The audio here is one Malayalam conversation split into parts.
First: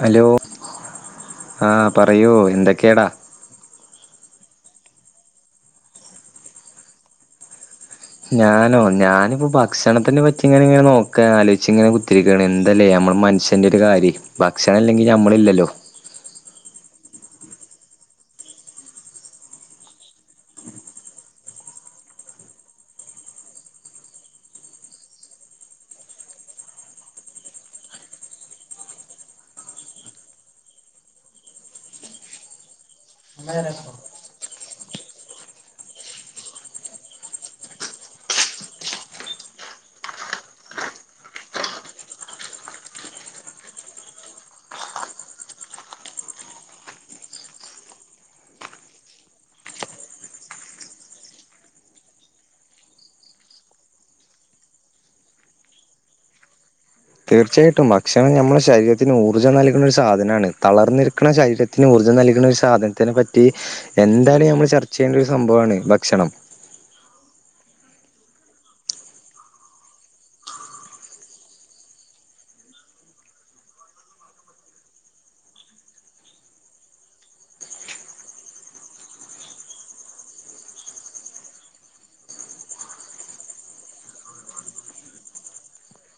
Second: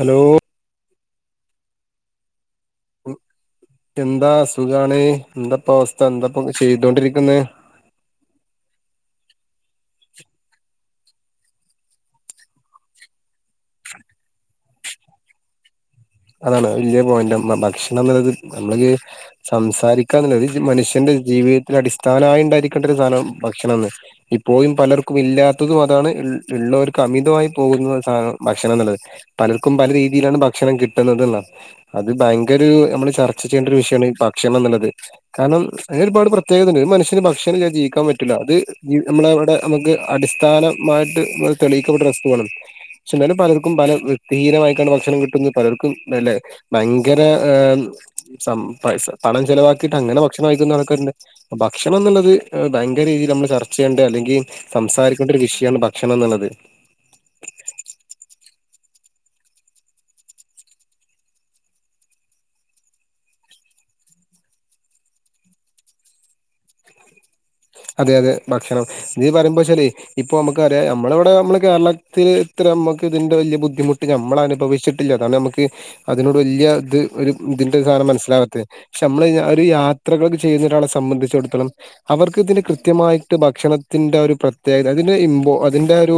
ഹലോ ആഹ് പറയൂ എന്തൊക്കെയാ എന്താ സുഖാണ് എന്താപ്പ അവസ്ഥ എന്താപ്പൊ ചെയ്തോണ്ടിരിക്കുന്നത് ഞാനോ ഞാനിപ്പോൊ ഭക്ഷണത്തിനെ പറ്റി ഇങ്ങനെ ഇങ്ങനെ നോക്കാ ആലോചിച്ച് ഇങ്ങനെ ഇത്തിരി ഗണ എന്തല്ലേ നമ്മൾ മനുഷ്യന്റെ ഒരു കാര്യം ഭക്ഷണം ഇല്ലെങ്കിൽ നമ്മളില്ലല്ലോ അതാണ് വല്ല്യാ പോയെന്റ ഭക്ഷണം ന്ന്ള്ളത് ന്നമ്മൾക്ക് സംസാരിക്കാന്നുള്ളത് മനുഷ്യന്റെ ജീവിതത്തിന്റെ അടിസ്ഥാനം ആയി ഇണ്ടായിരിക്കേണ്ട ഒര് സാനം ഭക്ഷണംന്ന് ഇപ്പോഴുംപലർക്കും ഇല്ലാത്തതും അതാണ് ഇള് ഇള്ളോവർക്ക് അമിതമായിപോകുന്ന ഭക്ഷണംന്നുള്ളത്. പലർക്കും പലെരീതിയിലാണ് ഭക്ഷണം കിട്ടുന്നത്ന്നാ അത് ഭയങ്കരു നമ്മള് ചർച്ചചെയ്യേണ്ട ഒരുവിഷയമാണ് ഭക്ഷണംഎന്നുള്ളത്. കാരണംഅയ്ന് ഒരുപാട് പ്രത്യേകതണ്ട് ഒരുമനുഷ്യന് ഭക്ഷണംഇല്ലാതെ ജീവിക്കാൻപറ്റൂല അത് ജി ന്നമ്മളെവടെ ന്നമുക്ക് അടിസ്ഥാനമായിട്ട് നമ്മ തെളിയിക്കപ്പെട്ട വസ്തുവാണ്. ക്ഷെ ഇന്നാലും പലെർക്കും പലെ വൃത്തിഹീനമായിട്ടാണ് ഭക്ഷണം കിട്ടുന്നത് പലർക്കുംഅല്ലെ ഭയങ്കെരെ ഏഹ് സം പൈസ പണം ചെലവാക്കിട്ട് അങ്ങനെ ഭക്ഷണം കയ്ക്കുന്നോലൊക്കെണ്ട്. ഭക്ഷണംഎന്നുള്ളത് ഭയങ്കര രീതിയിൽ ന്നമ്മൾ ചർച്ചചെയ്യേണ്ട അല്ലെങ്കിൽ സംസാരിക്കേണ്ട ഒരുവിഷയമാണ് ഭക്ഷണംഎന്നുള്ളത്. തീർച്ചയായിട്ടും ഭക്ഷണം നമ്മുടെ ശരീരത്തിന് ഊർജം നൽകുന്നഒരു സാധനാണ് തളർന്നിരിക്കുന്ന ശരീര ത്തിന് ഊർജ്ജംനൽകുന്ന ഒരു സാധനത്തിനെപറ്റി എന്തായാലും ന്നമ്മൾ ചർച്ചചെയ്യേണ്ട ഒരു സംഭവമാണ് ഭക്ഷണം. അതെ, അതെ ഭക്ഷണം നീ പറയുമ്പോചാലേ ഇപ്പൊ അമ്മക്കറിയാം ഞമ്മളെ ഇവിടെ നമ്മള് കേരളത്തിൽ ഇത്രനമുക്ക് ഇതിന്റെ വല്ല്യാബുദ്ധിമുട്ട് ഞമ്മൾ അനുഭവിച് ട്ടില്ല അതാണ് അമ്മക്ക് അതിനോട് വല്ല്യ ഇത് ഒരു ഇതിന്റെ സാധനം മനസ്സിലാവാത് ക്ഷേ നമ്മള് ഒരുയാത്രകൾ ചെയ്യുന്ന ഒരാളെ സംബന്ധിച്ചിടത്തോളം അവർക്ക് ഇതിന്റെ കൃത്യമായിട്ട് ഭക്ഷണത്തിന്റെരു പ്രത്യേകത അതിന്റെ ഇമ്പോ അതിന്റെരു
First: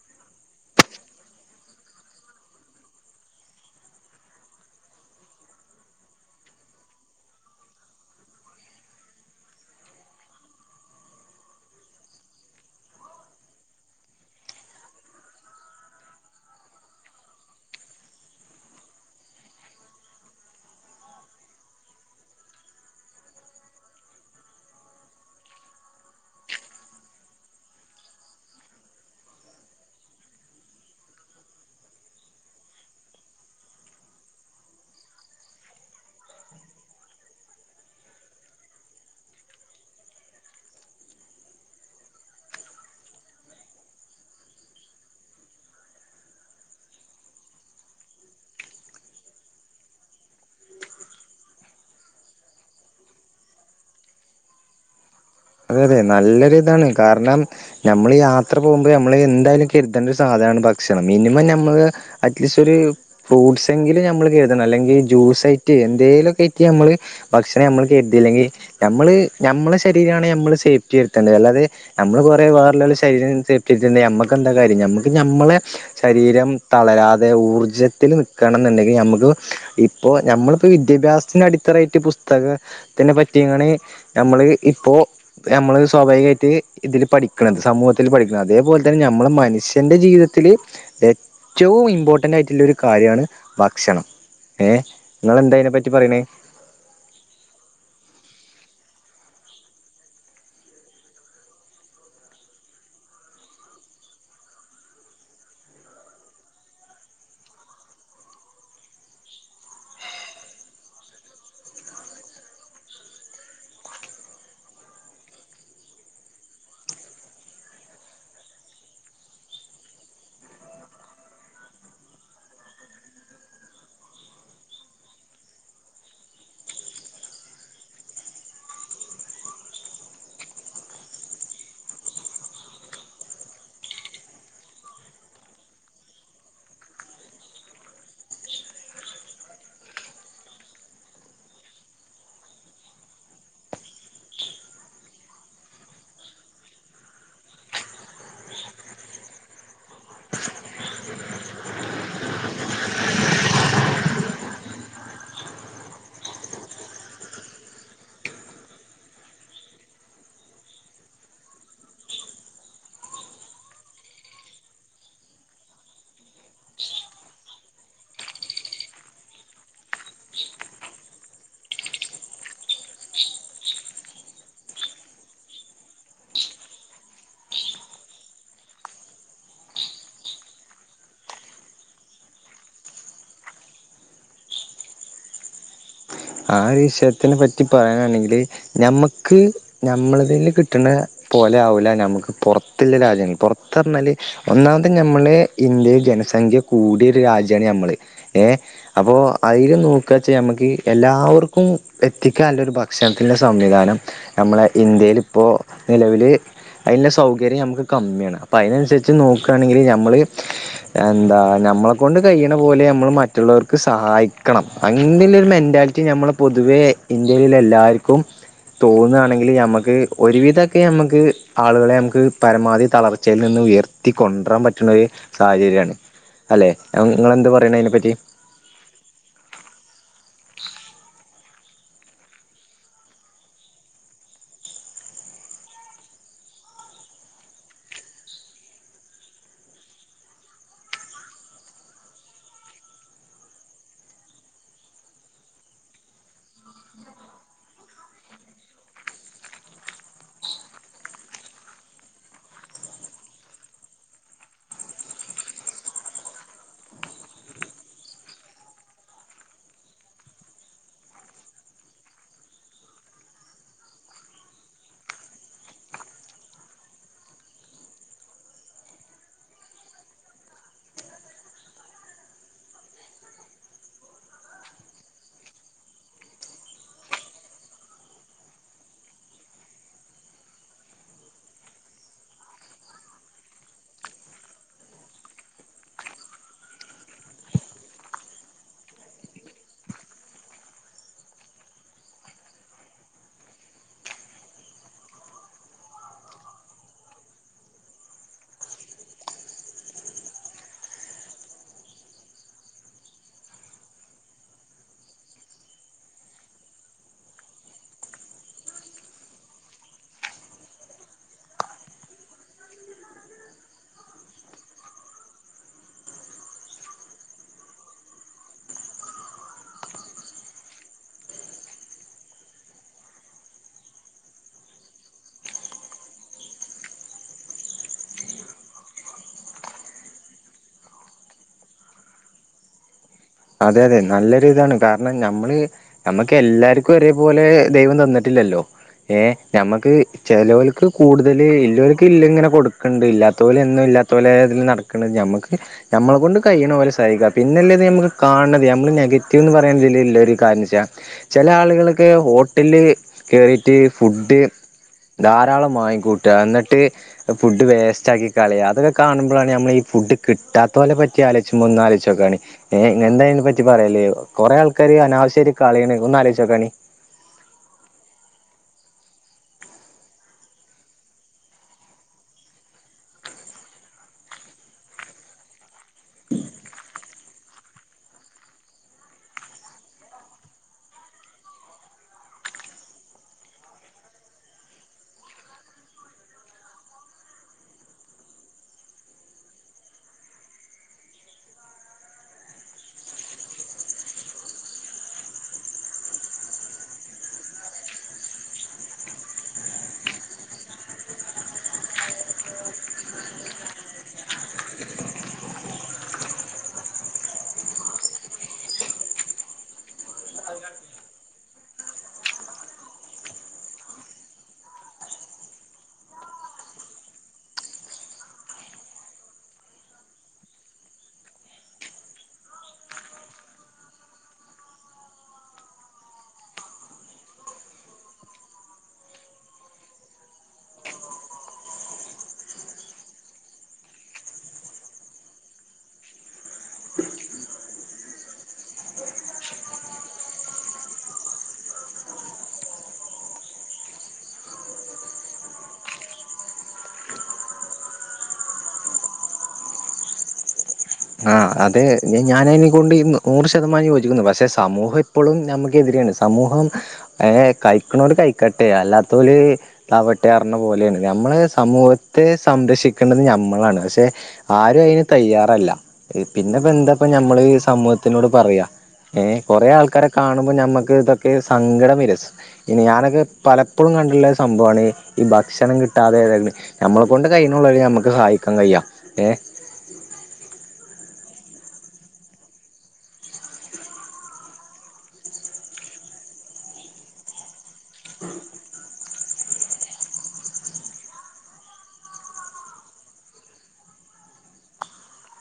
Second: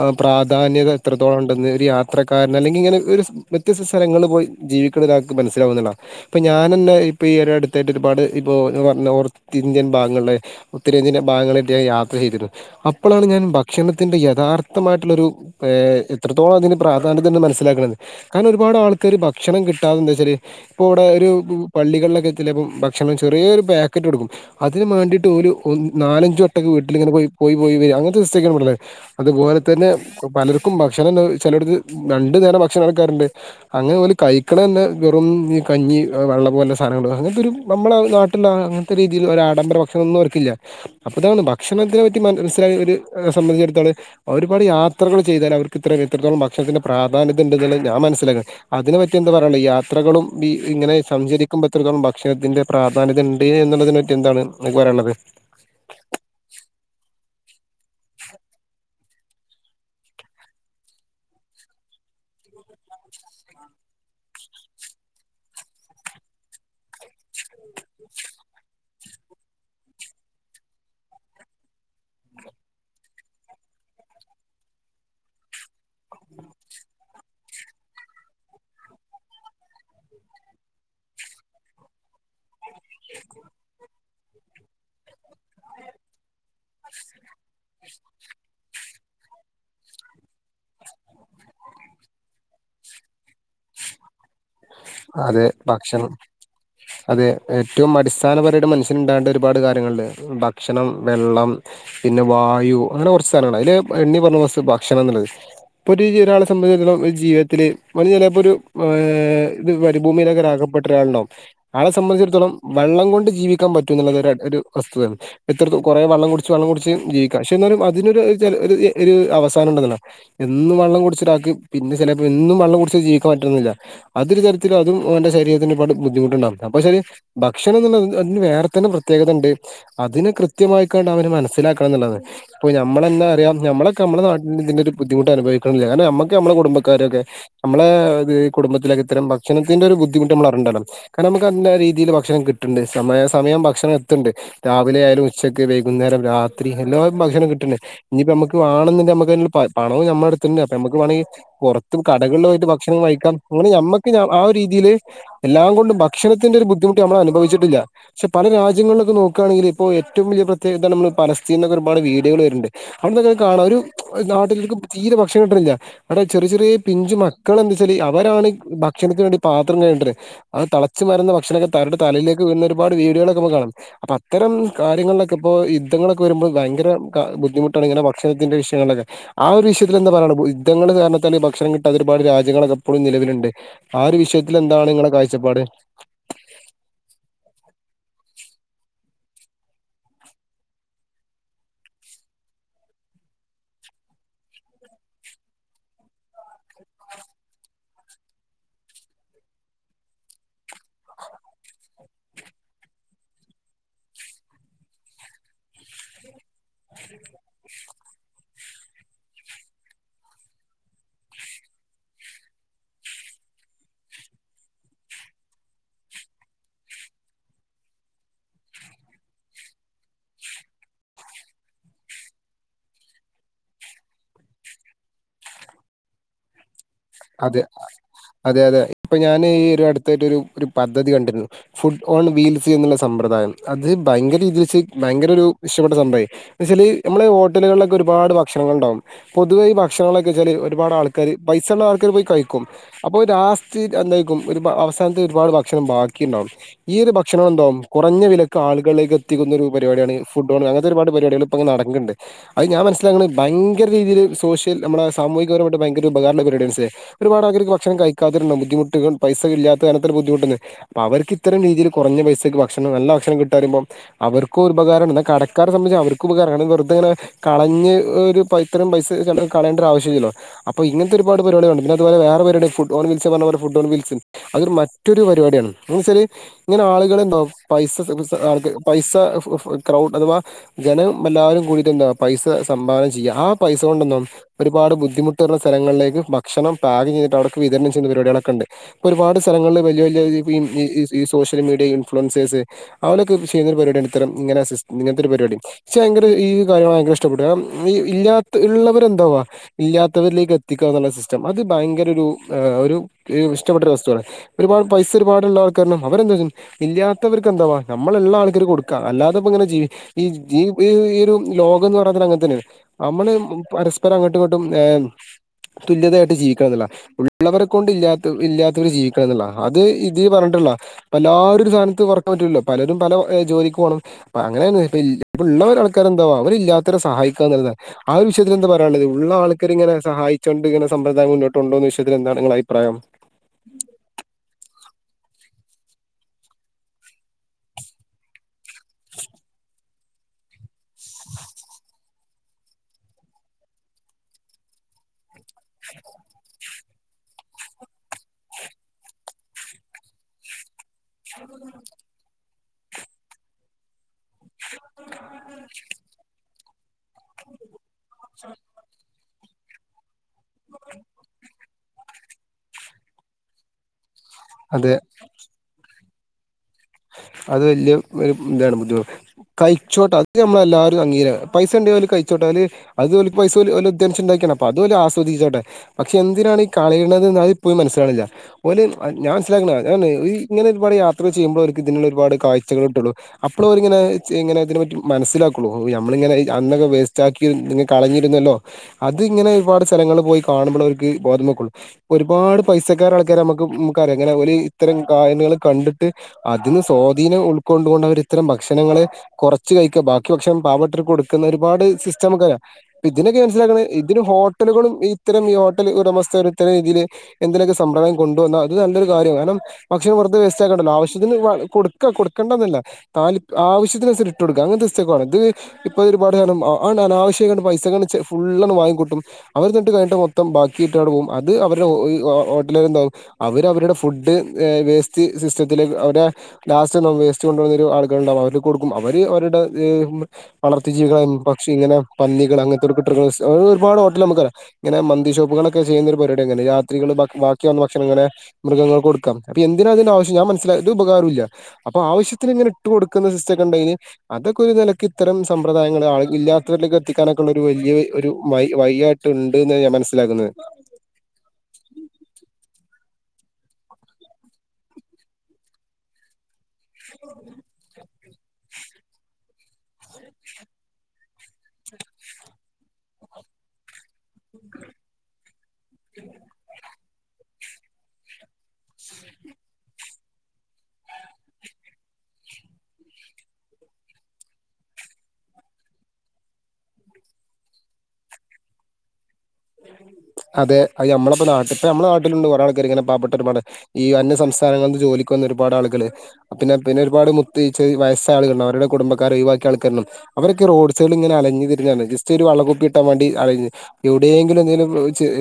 ആഹ് പ്രാധാന്യത എത്രത്തോളംണ്ട്ന്ന് ഒരു യാത്രക്കാരൻ അല്ലെങ്കിൽ ഇങ്ങനെ ഒര് സ് വ്യത്യസ്ത സ്ഥലങ്ങൾപോയി ജീവിക്ക്‌ണ ഒരാൾക്ക് മനസ്സിലാവുന്നതാ ഇപ്പൊഞാനിന്ന് ഇപ്പോ ഈ ഒരടുത്തായിട്ട് ഒരുപാട് ഇപ്പൊ പറഞ നോർത്ത് ഇന്ത്യൻ ഭാഗങ്ങൾ ഉത്തരേന്ത്യൻ ഭാഗങ്ങളായിട്ട് ഞാൻ യാത്രചെയ്തിരുന്നു അപ്പളാണ് ഞാൻ ഭക്ഷണത്തിൻ്റെ യഥാർത്ഥമായിട്ടുള്ളൊരു ഏഹ് ഇത്രത്തോളം അതിന് പ്രാധാന്യം തന്നെ മനസ്സിലാക്ക്‌ണ്. കാരണം ഒരുപാട് ആൾക്കാര് ഭക്ഷണം കിട്ടാതെന്താവെച്ചാല് ഇപ്പവടെ ഒരു പള്ളികളിലൊക്കെ ചിലപം ഭക്ഷണം ചെറിയൊരുപാക്കറ്റ് കൊട്ക്കും. അതിന് മാണ്ടിയിട്ട് ഒരു നാലഞ്ചു ഒട്ടയ്ക്ക് വീട്ടിൽങ്ങനെ പോയിപോയി പോയിവെരും അങ്ങനത്തെവസ്ത്തെക്കെണ് അവടെ ഇല്ലേ അതുപോലെതെന്നെ പലർക്കും ഭക്ഷണം ചെലട്ത് രണ്ടുനേരം ഭക്ഷണം നടുക്കാറുണ്ട്. അങ്ങനെ ഓല് കൈക്ക്‌ണതെന്നെ വെറും ഈ കഞ്ഞി വെള്ളലുള്ള സാധനങ്ങൾ അങ്ങൻത്തെ ഒരുന്നമ്മളെ നാട്ടിലെങ്ങ ഇത്ര രീതിയിൽ ആഡംബര ഭക്ഷണൊന്നും അവർക്കില്ല. അപ്പൊതാണ് ഭക്ഷണത്തിപറ്റി മൻസില ഒരു സംബന്ധിച്ചിടത്തോളം ഒരുാട് യാത്രക ചെയതാൽ അവർക്ക് ഇത്ര ഇത്രത്തോളം ഭക്ഷണത്തിന്റെ പ്രധാന്യതഉണ്ടെന്നുള്ള ഞാൻ മനസ്സിലാക്ണ്. അതിനെ പറ്റിഎന്താ പറയാനുള്ള യാത്രകളും ബി ഇങ്ങനെ സഞ്ചരിക്കുമ്പോത്രത്തോളം ഭക്ഷണത്തിന്റെ പ്രാധാന്യതണ്ട് എന്നുള്ളതിനെറ്റി എന്താണ് നിക്ക് പറയാനുള്ളത്? അതെ, അതെ നല്ലൊരു ഇതാണ് കാരണം ഞമ്മളീ യാത്ര പോകുമ്പോൾ ഞമ്മള് എന്തായാലുംകരുതേണ്ട ഒരു സാധനമാണ് ഭക്ഷണം മിനിമം ഞമ്മള് അറ്റ്ലിസ് ഒര് ഫ്രൂട്ട്സെങ്കിലും ഞമ്മള് കരുതണം അല്ലെങ്കിൽ ജ്യൂസ്ആയിട്ട് എന്തേലുമൊക്കെ ആയിട്ട് ഞമ്മള് ഭക്ഷണഞമ്മൾ കരുതിയില്ലെങ്കിൽ ഞമ്മള് ഞമ്മളെ ശെരീരാണ് ഞ മ്മള് സേഫ്റ്റി വരുത്തേണ്ടത് അല്ലാതെ ഞമ്മള് കൊറെ വേറെല്ലോലെ ശരീരം സേഫ്റ്റിആയി ഞമ്മക്കെന്ത്കാര്യം ഞമ്മള് ഞമ്മളെ ശരീരം തളരാതെ ഊർജത്തിൽ നിൽക്കണംന്നുണ്ടെങ്കിൽ ഞമ്മക്ക് ഇപ്പൊ ഞമ്മളിപ്പോവിദ്യാഭ്യാസത്തിന് അടിത്തറായിട്ട് പുസ്തക ത്തിനെപറ്റിയാണ് ഞമ്മള് ഇപ്പോ ഞമ്മള് സ്വാഭാവികമായിട്ട് ഇതിൽ പഠിക്കുന്നത് സമൂഹത്തിൽ പഠിക്കണം അതേപോലെ തന്നെ ഞമ്മൾമനുഷ്യ എന്റെ ജീവിതത്തില്ഏറ്റവും ഇമ്പോർട്ടെന്റ് ആയിട്ടുള്ളഒരു കാര്യമാണ്ഭക്ഷണം. ഏഹ് ഇങ്ങളെന്താഅയ്നെ പറ്റി പറയ്ണേ? അതെഏറ്റവും അടിസ്ഥാനപരയ്ട്ട് മനുഷ്യന് ഉണ്ടാ വേണ്ടെ ഒരുപാട് കാര്യങ്ങള്ണ്ട് ഭക്ഷണം, വെള്ളം പിന്നെവായു അങ്ങനെ കൊർ ച്ച് സ്ഥനാണ് അയ്ല് എണ്ണിപറഞ്ഞസ് ഭക്ഷണംഎന്നുള്ളത് ഇപ്പൊ ഒരു ഒരാളെ സംബന്ധിച്ചി ജീവിതത്തില് ഓന് ചെലേപ്പൊര് ഏഹ് ഇത് മരു ഭൂമിയിലൊക്കെ അ ഗപ്പെട്ടരാള്ണ്ടാവും. ആയാളെ സംബന്ധിച്ചിടത്തോളം വള്ളം കൊണ്ട് ജീവിക്കാൻപറ്റും എന്നുള്ളത്ഒര് വസ്തുതെണ്. എത്ര ദു കുറെ വെള്ളം കുടിച്ച് വെള്ളം കുടിച്ച് ജീവിക്കാം പക്ഷെ എന്നാലും അതിനൊരു ഒരു അവസാനം ഉണ്ടെന്നുള്ളതാണ്. എന്നും വെള്ളം കുടിച്ച ഒരാൾക്ക് പിന്നെ ചെലപ്പോ എന്നും വെള്ളം കുടിച്ച് ജീവിക്കാൻ പറ്റുന്നില്ല അതൊര് തരത്തിലും അതും അവന്റെ ശരീത്തിന് ഒരുപാട് ബുദ്ധിമുട്ടണ്ടാവും അപ്പോ ശരി ഭക്ഷണം എന്നുള്ള അ അതിന് വേറെ തന്നെ പ്രത്യേകത ഉണ്ട് അതിനെ കൃത്യമായിക്കൊണ്ട് അവന് മനസ്സിലാക്കണം എന്നുള്ളതാണ് ഇപ്പോ നമ്മളെന്താപറയാ നമ്മളൊക്കെ നമ്മടെ നാട്ടിൽ ഇതി ന്റെ ഒരു ബുദ്ധിമുട്ട് അനുഭവിക്കണി ല്ല കാരണം നമ്മക്ക് നമ്മടെ കുടബക്കാരൊക്കെ നമ്മളെ ഇത് ഈ കുടുംബത്തിലെക്കെ ഇത്തരം ഭക്ഷണത്തിന്റെ ഒരു ബുദ്ധിമുട്ട് നമ്മള് അറിഞ്ഞിട്ടുണ്ടാവില്ല കാരണം നമുക്ക് അതിന്റെതായ രീതില് ഭക്ഷണം കിട്ടന്നുണ്ട് സമയ സമയം ഭക്ഷണം എത്തുണ്ട് രാവിലെ ആയാലും ഉച്ചക്ക് വൈകുന്നേരം രാത്രി എല്ലാ ഭക്ഷണം കിട്ടണുണ്ട് ഇനിയിപ്പോ നമുക്ക് വേണന്നുണ്ടെല് നമ്മുക്ക് ഇന്ന് പണം നമ്മടെ അടുത്തുണ്ട് അപ്പോ നമുക്ക് വേണങ്കിൽ പുറത്തും കടകളിലു ആയിട്ട് ഭക്ഷണം കഴിക്കാം അങ്ങനെ ഞമ്മക്ക് ഞ ആ ഒരു രീതിയില് എല്ലാം കൊണ്ടും ഭക്ഷണത്തിന്റെ ഒരു ബുദ്ധിമുട്ട് നമ്മള് അനുഭവിച്ചിട്ടില്ല പക്ഷേ പല രാജ്യങ്ങളിലൊക്കെ നോക്കുആണെങ്കില് ഇപ്പോ ഏറ്റവും വലിയ പ്രത്യേകത നമ്മള് പാലസ്തീന്റെക്കെ ഒരുപാട് വീഡി യോകൾ വരുന്നുണ്ട് അവിടെന്നൊക്കെ കാണാം ഒരു നാട്ടിലേക്ക് തീരെ ഭക്ഷണം കിട്ടുന്നില്ല എടാ ചെറിയ ചെറിയ പിഞ്ചു മക്കള് എന്താ വെച്ചാല് അവരാണ് ഭക്ഷണത്തിന് വേണ്ടി പാത്രം കഴിക ണ്ടത് അത് തിളച്ച് വരുന്ന ഭക്ഷണൊക്കെ അവരുടെ തലേലെക്ക് വീഴുന്ന ഒരുപാട് വീഡിയോകളെക്കെ നമ്മുക്ക് കാണാം അപ്പോ അത്തരം കാര്യങ്ങളിലൊക്കെ ഇപ്പോ യുദ്ധങ്ങളൊക്കെ വരുമ്പോൾ ഭയങ്കര ബുദ്ധിമുട്ടാണ് ഇങ്ങനെ ഭക്ഷണത്തിന്റെ വിഷയങ്ങളിലൊക്കെ ആ ഒരു വിഷയത്തില് എന്താ പറയണ യുദ്ധങ്ങള് കാരണത്താല് ഭക്ഷണം കിട്ടാത്ത ഒരുപാട് രാജ്യങ്ങളൾക്കെ ഇപ്പളും നിലവിലുണ്ട് ആ ഒരു വിഷയത്തില് എന്താണ് നി ങ്ങടെ കാഴ്ചപ്പാട് ആ ഒരു വിഷയത്തിനെ പറ്റി പറയാനാണെങ്കില് ഞമ്മക്ക് നമ്മളതില് കിട്ടണ പോലെ ആവുലെ നമുക്കും പുറത്തുള്ള രാജ്യങ്ങൾ പുറത്തന്ന് പറഞ്ഞാല് ഒന്നാമത് നമ്മളെ ഇന്ത്യയിൽ ജനസംഖ്യ കൂടിയൊരു രാജ്യമാണ് ഞമ്മള് ഏഹ് അപ്പോ അതില് നോക്കുവെച്ചാ ഞമ്മക്ക് എല്ലാവർക്കും എത്തിക്കാല്ലെ ഒരു ഭക്ഷണത്തിന്റെ സംവിധാനം നമ്മളെ ഇന്ത്യയിൽ ഇപ്പോ നിലവില് അയിലെ സൗകര്യം നമുക്ക് കമ്മിയാണ് അപ്പോൾ അതിനനുസരിച്ച് നോക്കുകയാണെങ്കില് നമ്മള് എന്താ നമ്മളെ കൊണ്ട് കഴിയണ പോലെ നമ്മള് മറ്റുള്ളവർക്ക് സഹായിക്കണം അങ്ങനൊള്ളൊരു മെന്റാ നമ്മള് പൊതുവെ ഇന്ത്യയിലെ എല്ലാവർക്കും തോന്നുയാണെങ്കില് നമുക്ക് ഒരുവിധൊക്കെ നമുക്ക് ആളുകളെ നമുക്ക് പരമാവധി തളർച്ചയിൽ നിന്ന് ഉയർ കൊണ്ട് വരാൻ പറ്റണ ഒരു സാഹചര്യമാണ് അല്ലെ നിങ്ങളെന്ത് അതെ പറയണ അതിനെപ്പറ്റി അതെ അതെ ഇപ്പോ ഞാൻ ഈ ഒരു അടുത്തായിട്ട് ഒരു ഒരു പദ്ധതി കണ്ടിരുന്നു ഫുഡ് ഓൺ വീൽസ് എന്നുള്ള സമ്പ്രദായം അത് ഭയങ്കര ഇതുവെച്ച് ഭയങ്കര ഒരു ഇഷ്ടപ്പെട്ട സമ്പ്രദായം എന്ന് വെച്ചാല് നമ്മളെ ഹോട്ടലുകളിലൊക്കെ ഒരുപാട് ഭക്ഷണങ്ങൾ ഉണ്ടാവും പൊതുവെ ഈ ഭക്ഷണങ്ങളൊക്കെ വെച്ചാല് ഒരുപാട് ആൾക്കാര് പൈസുള്ളആൾ ക്കാര് പോയി കഴിക്കും അപ്പോ ലാസ്റ്റ് എന്തായിരിക്കും ഒരു അവസാനത്തെ ഒരുപാട് ഭക്ഷണം ബാക്കി ഉണ്ടാവും ഈ ഒരു ഭക്ഷണം എന്ത് ആവും കുറഞ്ഞ വിലക്ക് ആളുകളിലേക്ക് എത്തിക്കുന്ന ഒരു പരിപാടിയാണ് ഫുഡ്‌ ഓൺ അങ്ങനത്തെ ഒരുപാട് പരിപാടികള് ഇപ്പോ നടക്കണ്ട് അത് ഞാൻ മനസിലാക്കണ ഭയങ്കര രീതിയില് സോഷ്യൽ നമ്മുടെ സാമൂഹ്യപരമായിട്ട് ഭയങ്കര ഉപകാരുള്ള ഒരു പരിപാടിയാണ് മിസ്സേ ഒരുപാട് ആൾക്കാർക്ക് ഭക്ഷണം കഴിക്കാതെ വരണം ബുദ്ധിമുട്ടുകള് പൈസ ഇല്ലാത്തകാരണത്താല് ബുദ്ധിമുട്ടുന്ന് അപ്പോ അവർക്ക് ഇത്തരം രീതിയില് കുറഞ്ഞ പൈസക്ക് ഭക്ഷണം നല്ല ഭക്ഷണം കിട്ടാ പറയുമ്പോ അവർക്കും ഒരു ഉപകാരമാണ് എന്നാല് കടക്കാരെ സംബന്ധിച്ച് അവർക്കും ഉപകാരമാണ് ഇത് വെറുതെയിങ്ങനെ കളഞ്ഞ് ഒരു ഇത്രയും പൈസ കൊണ്ട് കളയെണ്ടൊരു ആവശ്യമില്ലല്ലോ അപ്പോ ഇങ്ങനത്തെ ഒരുപാട് പരിപാടികളുണ്ട് പിന്നെ അതുപോലെ വേറെ പരിപാടിയാ ഫുഡ്ഓൺ വീൽസ് പറഞ്ഞപോലെ ഫുഡ്‌ ഓൺ വിൽസൺ അത് മറ്റൊരു പരു പാടിയാണ് എന്നുവെച്ചാല് ഇങ്ങനെ ആളുകളുണ്ടാവും പൈസ [unintelligible] പൈസ ക്രൗഡ് അഥവാ ജനം എല്ലാവരും കൂടിയിട്ട് എന്താ പൈസ സംഭാവന ചെയ്യുക ആ പൈസ കൊണ്ടെന്താവും ഒരുപാട് ബുദ്ധിമുട്ടുള്ള സ്ഥലങ്ങളിലേക്ക് ഭക്ഷണം പാകം ചെയ്തിട്ട് അവർക്ക് വിതരണം ചെയ്യുന്ന പരിപാടികളൊക്കെ ഉണ്ട് ഇപ്പോ ഒരുപാട് സ്ഥലങ്ങളില് വലിയ വലിയ ഈ സോഷ്യൽ മീഡിയ ഇൻഫ്ലുവൻസേഴ്സ് അവലെക്കെ ചെയ്യുന്ന ഒരു പരിപാടിയാണ് ഇത്തരംഇങ്ങനെ ഒരു പരിപാടി എനിച്ച് ഭയങ്കര ഈ കാര്യം ഭയങ്കര ഇഷ്ടപെട്ടുകാരണം ഈ ഇല്ലാത്ത ഉള്ളവരെ എന്താവാ ഇല്ലാത്തവരിലേക്ക് എത്തിക്കുക എന്നുള്ള സിസ്റ്റം അത് ഭയങ്കര ഒരു ഒരു ഇഷ്ടപ്പെട്ട ഒരു വസ്തുവാണ് ഒരുപാട് പൈസ ഒരുപാടുള്ള ആൾക്കാരണം അവരെന്താ ഇല്ലാത്തവർക്ക് എന്താവാണ്ടേ നമ്മളെഇള്ള ആൾക്കാര് കൊട്ക്കാ അല്ലാതപ്പോ ങ്ങനെ ജീവിക്ക ഈ ഒരു ലോകന്ന് പർഞ്ഞ തന്നെ അങ്ങനെതന്നെണ്. മ്മള് പരസ്പരം അങ്ങട്ടും ഇങ്ങട്ടും തുല്യതയായിട്ട് ജീവിക്കണന്നള്ളതാണ്. ഉള്ളവരെ കൊണ്ട് ഇല്ലാത്ത ഇല്ലാത്തവര് ജീവിക്കണന്നുള്ളത അത് ഇതിൽ പറഞ്ഞിട്ടുള്ളതാണ്. എല്ലാവരും ഒരു സ്ഥാനത്ത് ഉറക്കാൻ പറ്റില്ലല്ലോ പലരും പല ജോലിക്ക് പോണം. [unintelligible] ഇപ്പള്ള ആൾക്കാരെന്താവാ അവരില്ലാത്തവരെ സഹായിക്കാന്നള്ളതാണ്. ആ ഒരു വിഷയത്തിൽ എന്താ പറയാനുള്ളത് ഉള്ള ആൾക്കാരിങ്ങനെ സഹായി [unintelligible] സമ്പ്രദായം മുന്നോട്ടുണ്ടോന്ന് ചോയ്ച്ചാ ഇതിൽ എന്താണ് നിങ്ങള അഭിപ്രായം? അതെ അതെ നല്ലൊരു ഇതാണ് കാരണം നമ്മള്, നമ്മക്ക് എല്ലാക്കും ഒരേപോലെ ദൈവം തന്നിട്ടില്ലല്ലോ ഏ നമ്മക്ക് ചെലോൽക്ക്, കൂടുതല് ഇല്ലോര്ക്കില്ലിങ്ങനെ കൊടുക്കണ്ട് ഇല്ലാത്തോലെന്നുംഇല്ലാ ത്തോലെതിന് നടക്ക്ണ് ഞമ്മക്ക് ഞമ്മളെ കൊണ്ട് കഴിയണ പോലെ സഹായിക്ക പിന്നെല്ലത് നമുക്ക് കാണ്ത് നമ്മള് നെഗറ്റീവ്ന്ന് പറയാനിതിൽ ഒരു കാര്യാ ചെല ആള്കൾക്ക്, ഹട്ടില് കയറിട്ട് ഫുഡ് ധാരാളം വാങ്ങിക്കൂട്ട എന്നിട്ട് ഫുഡ് വേസ്റ്റാക്കി കളയ അതൊക്ക കാണുമ്പോഴാണ് നമ്മളീ ഫുഡ് കിട്ടാത്തോലെ പറ്റി ആലോയ്ചുമ്പോ ഒന്ന് ആലോയ്ചോക്കാണി എന്താ അയിനെ പറ്റി പറയല്? കൊറെ അതെ ആൾക്കാര് അനാവശ്യമായിട്ട് കളയണ്, ഒന്നാ ആലോയ്ചോകാണി അത് വലിയ ഒരു എന്താണ് ബുദ്ധിമുട്ട് കാഴ്ച്ചോട്ടെ അത് നമ്മളല്ലാര അംഗീകാര പൈസ ഉണ്ടേല് ഓര് കഴിച്ചോട്ടെ അത് പൈസഓല് അധ്വാനിച്ച് ണ്ടാക്കിയതാണ് അപ്പ അത് ഓല് ആസ്വദിച്ചോട്ടെ. പക്ഷെ എന്തിനാണ് ഈ കളയണത് എന്നത് ഇപ്പഴും മനസ്സിലാവിണില്ല. ഓര് ഞാൻ മനസ്സിലാക്കുന്നത് ഇങ്ങനെ ഒരുപാട് യാത്ര ചെയ്യുമ്പോളാണ് അവർക്ക് ഇതിനുള്ള ഒരുപാട് കാഴ്ചകൾ കിട്ടുന്നത്. അപ്പള ഓരിങ്ങനെ ഇങ്ങന ഇതിനെ പറ്റി മനസ്സിലാക്കുള്ളു. ഞമ്മളിങ്ങനെ അന്നൊക്കെ വേസ്റ്റ് ആക്കി, കളഞ്ഞിരുന്നല്ലോ അത് ഇങ്ങനെ ഒരുപാട് സ്ഥലങ്ങളിൽ പോയി കാണുമ്പോളെ അവർക്ക് ബോധമെക്കുള്ളു ഒരുപാട് പൈസക്കാര ആൾക്കാരെ നമ്മുക്ക് നിക്ക് അറിയാം ങ്ങനെ ഒര് ഇത്തരം കായനങ്ങൾ കണ്ടിട്ട്, അതിന് സ്വാധീനം ഉൾക്കൊണ്ടുകൊണ്ട് അവരിത്തരം ഭക്ഷണങ്ങളെ കൊറച്ച് കഴിക്ക, ബാക്കി ഭക്ഷണം പാവപ്പെട്ടവർക്ക് കൊടുക്കുന്ന ഒരുപാട് സിസ്റ്റം നമക്കറിയ ഇപ്പ ഇതിനൊക്കെ മനസ്സിലാക്കണ ഇതിനും [unintelligible] ഹോട്ടലുകളും ഇത്തരം ഈ ഹോട്ടൽ ഉടമസ്ഥ ഒരു ഇത്തര രീതിയില് എന്തിനൊക്കെ സമ്പ്രദായം കൊണ്ടുവന്ന അത് നല്ലൊരു കാര്യാ കാരണം ഭക്ഷണം വെറുതെ വെസ്റ്റാക്കണ്ടലോ ആവശ്യ കൊടുക്ക കൊടുക്കണ്ടന്നല്ല ആ ആവശ്യത്തിനസരിച്ചു ഇട്ട് കൊടുക്ക അങ്ങനത്തെ സിസ്റ്റോക്കെ വേണം. ഇത് ഇതിപ്പോ ഒരുപാട് കാലം അനാവശ്യമായി പൈസ ഫുള്ളങ്ങട്ട് വാങ്ങിക്കൂട്ടും. അവർതിട്ട് കഴിഞ്ഞട്ട് മൊത്തം ബാക്കിട്ട് പോകും അത് അവരുടെ ഹോട്ടലെര് എന്താക്കും അവര് അവരുടെ ഫുഡ് വേസ്റ്റ് സിസ്റ്റം അവരെ ലാസ്റ്റ് വേസ്റ്റ് കൊണ്ടുവരുന്ന ആൾക്കാരുണ്ടാവും അവർക്ക് കൊടുക്കും അവര് അവരുടെ വളർത്തി ജീവികളെ പക്ഷി ഇങ്ങനെ പന്നികൾ അങ്കണത്തോർക്ക് ഇട്ട് കൊടുക്കുന്ന ഒരുപാട് ഹോട്ടൽ നമക്കറിയ ഇങ്ങനെ മന്തിഷോപ്പുകളൊക്കെ ചെയ്യുന്ന ഒരു പരിപാടി അങ്ങനെ രാത്രികൾ ബാക്കി വന്ന ഭക്ഷണം ഇങ്ങനെ മൃഗങ്ങൾക്ക് കൊടുക്കാം അപ്പ എന്തിന ഇതിൻ്റെ ആവശ്യം ഞാൻ മനസിലായത് ഒരു ഉപകാരവുമില്ല. അപ്പൊ ആവശ്യത്തിന് ഇങ്ങനെ ഇട്ട് കൊടുക്കുന്ന സിസ്റ്റക്ക ഇണ്ടെങ്കില്, അതൊക്കെ ഒരു നലക്ക് ഇത്തരം സമ്പ്രദായങ്ങൾ ആ ഇല്ലാത്തവരിലേക്ക് എത്തിക്കാനൊക്കെ ഉള്ള ഒരു വലിയ ഒരു വൈ ണ്ട്ന്ന ഞാൻ മനസ്സിലാക്കുന്നത്. ആ അത് ഞാനതിനെക്കൊണ്ട് നൂറ് ശതമാനം യോജിക്കുന്നു. പക്ഷേ സമൂഹം ഇപ്പളും നമുക്കെതിരെയാണ് സമൂഹം ഏ കഴിക്കന്നൊര് കഴിക്കട്ടെ അല്ലാത്തോല്, അവട്ടെ അറഞ്ഞ പോലെയാണ് നമ്മള് സമൂഹത്തെ സംരക്ഷിക്കേണ്ടത് നമ്മളാണ് പക്ഷെ ആരും അയിന് തയ്യാറല്ല. പിന്നെപ്പ എന്താപ്പ നമ്മൾ ഈ സമൂഹത്തിനോട് പറയാ ഏ കൊറെ ആൾക്കാര്, കാണുമ്പോൾ നമ്മുക്ക് ഇതൊക്കെ സങ്കടം വരും പിന്ന ഞാനൊക്കെ പലപ്പോഴും കണ്ടിട്ടുള്ള സംഭവാണ് ഈ ഭക്ഷണം കിട്ടാതെ ഏത് നമ്മളകൊണ്ട് കഴിയുന്നവരെ നമ്മുക്ക് സഹായിക്കാൻ കയ്യാ അതെ അത് നമ്മളിപ്പ നാട്ടിപ്പ നമ്മുടെ നാട്ടിലുണ്ട് ഒരാൾക്കർ ഇങ്ങനെ പാവപ്പെട്ട ഒരുപാട് ഈ അന്യ സംസ്ഥാനങ്ങള നിന്ന് ജോലിക്ക് വന്ന ഒരുപാട് ആളുകള് പിന്നെ പിന്നെ ഒരുപാട് മുത്തഴച്ച വയസ് ആളുകള അവരുടെ കുടുംബക്കാരർ ഒഴിവാക്കിയ ആൾക്കാരണം അവരൊക്കെ റോഡ് സൈഡിൽ ഇങ്ങെ അലഞ്ഞഞ്തിരിഞ്ഞാണ് ജസ്റ്റ് ഒരു വള്ള കുപ്പി കിട്ടാൻ വേണ്ടി അല എവിടെങ്കിലും എന്തെലും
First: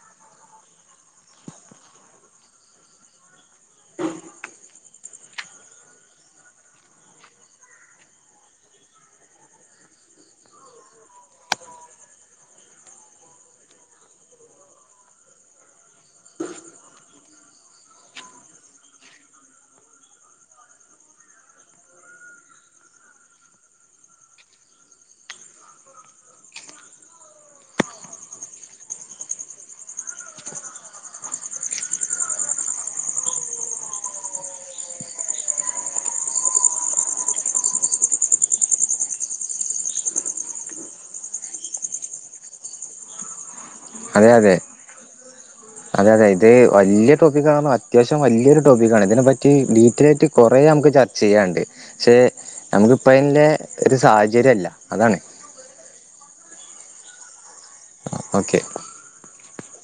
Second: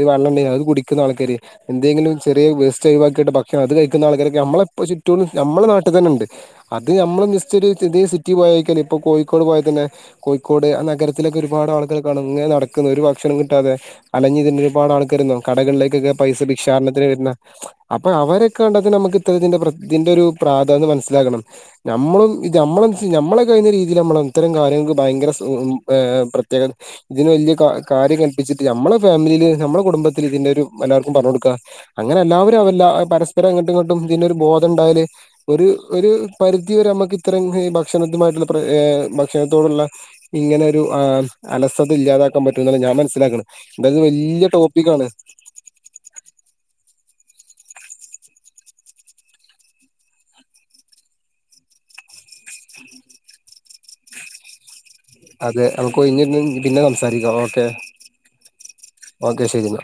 വെള്ളം ഉണ്ടോ അത് കുടിക്കുന്ന ആൾക്കാര് എന്തെങ്കിലും ചെറിയ വേസ്റ്റ് ഒഴിക്കിട്ടെ ഭക്ഷെ അത് കഴിക്കുന്ന ആൾക്കാരൊക്കെ നമ്മളെ ചുറ്റും നമ്മെ നാട്ടിൽ തന്നെണ്ട് അത് നമ്മള് നിശ്ചയ ഇതേ സിറ്റി പോയക്കാൽ ഇപ്പൊ കോഴിക്കോട് പോയാൽ തന്നെ കോഴിക്കോട് ആ നഗരത്തിലൊക്കെ ഒരുപാട് ആളുകൾണെ നടക്കുന്നു ഒരു ഭക്ഷണം ക അതെ അലഞ്ഞഞ്തിന്നൊ ഒരുപാട് ആൾക്കാരരുന്നു കടകളിലേക്കൊക്കെ പൈസ ഭിക്ഷാാരണത്തിന് വരുന്ന അപ്പൊ അവരെൊക്കെ കണ്ടത് നമുക്ക് ഇത്തരത്തിറെ പ്രതിന്റെ ഒരു പ്രാധന്ന് മനസ്സിലാക്കണം നമ്മളും ഇത് നമ്മള നമ്മളെ കഴിയുന്ന രീതിയിൽ നമ്മള ഇത്തരം കാര്യങ്ങൾക്ക് ഭയങ്കരഏ പ്രത്യേക ഇതിന് വലിയ കാര്യം കൽപ്പിച്ചിട്ട് നമ്മളെ ഫാമിലിയില് നമ്മളുടെ കുടുംബത്തില് ഇതിന്റെ ഒരു എല്ലാവർക്കും പറഞ്ഞു കൊടുക്കുക അങ്ങനെ എല്ലാവരും അവല്ല പരസ്പരം അങ്ങട്ടുംങ്ങോട്ടും ഇതി ഒരു ബോധം ഉണ്ടായല് ഒരു ഒരു പരിധി വരെ നമ്മുക്ക് ഇത്രരയും ഭക്ഷണത്തുമായിട്ടുള്ള പ്ര ഭക്ഷണത്തോടുള്ള ഇങ്ങനെ ഒരു അലസവത ഇല്ലാതാക്കാൻ പറ്റും എന്നുള്ളാണ് ഞാൻ മന മനസ്സിലാക്ക എായത് അതെ വലിയ അതെ ടോപ്പിക്കാണ് അതെ അതെ ഇത് വലിയ ടോപ്പി ആണോ അത്യാവശ്യം വലിയരു ടോപ്പിക്കാണ് ഇതിനെപ്പറ്റി ഡീറ്റെൽ ആയിട്ട് കുറേ നമുക്ക് ചെയ്യാണ്ട് പക്ഷേ നമുക്കിപ്പം അതിന്റെ ഒരു സാഹചര്യംമല്ല അതാണ് അതെ അവക്ക ഇഞ്ഞി പിന്നെ സംസാരിക്കാം ഓക്കെ ഓക്കെ ഓക്കെ ശരിെന്നാ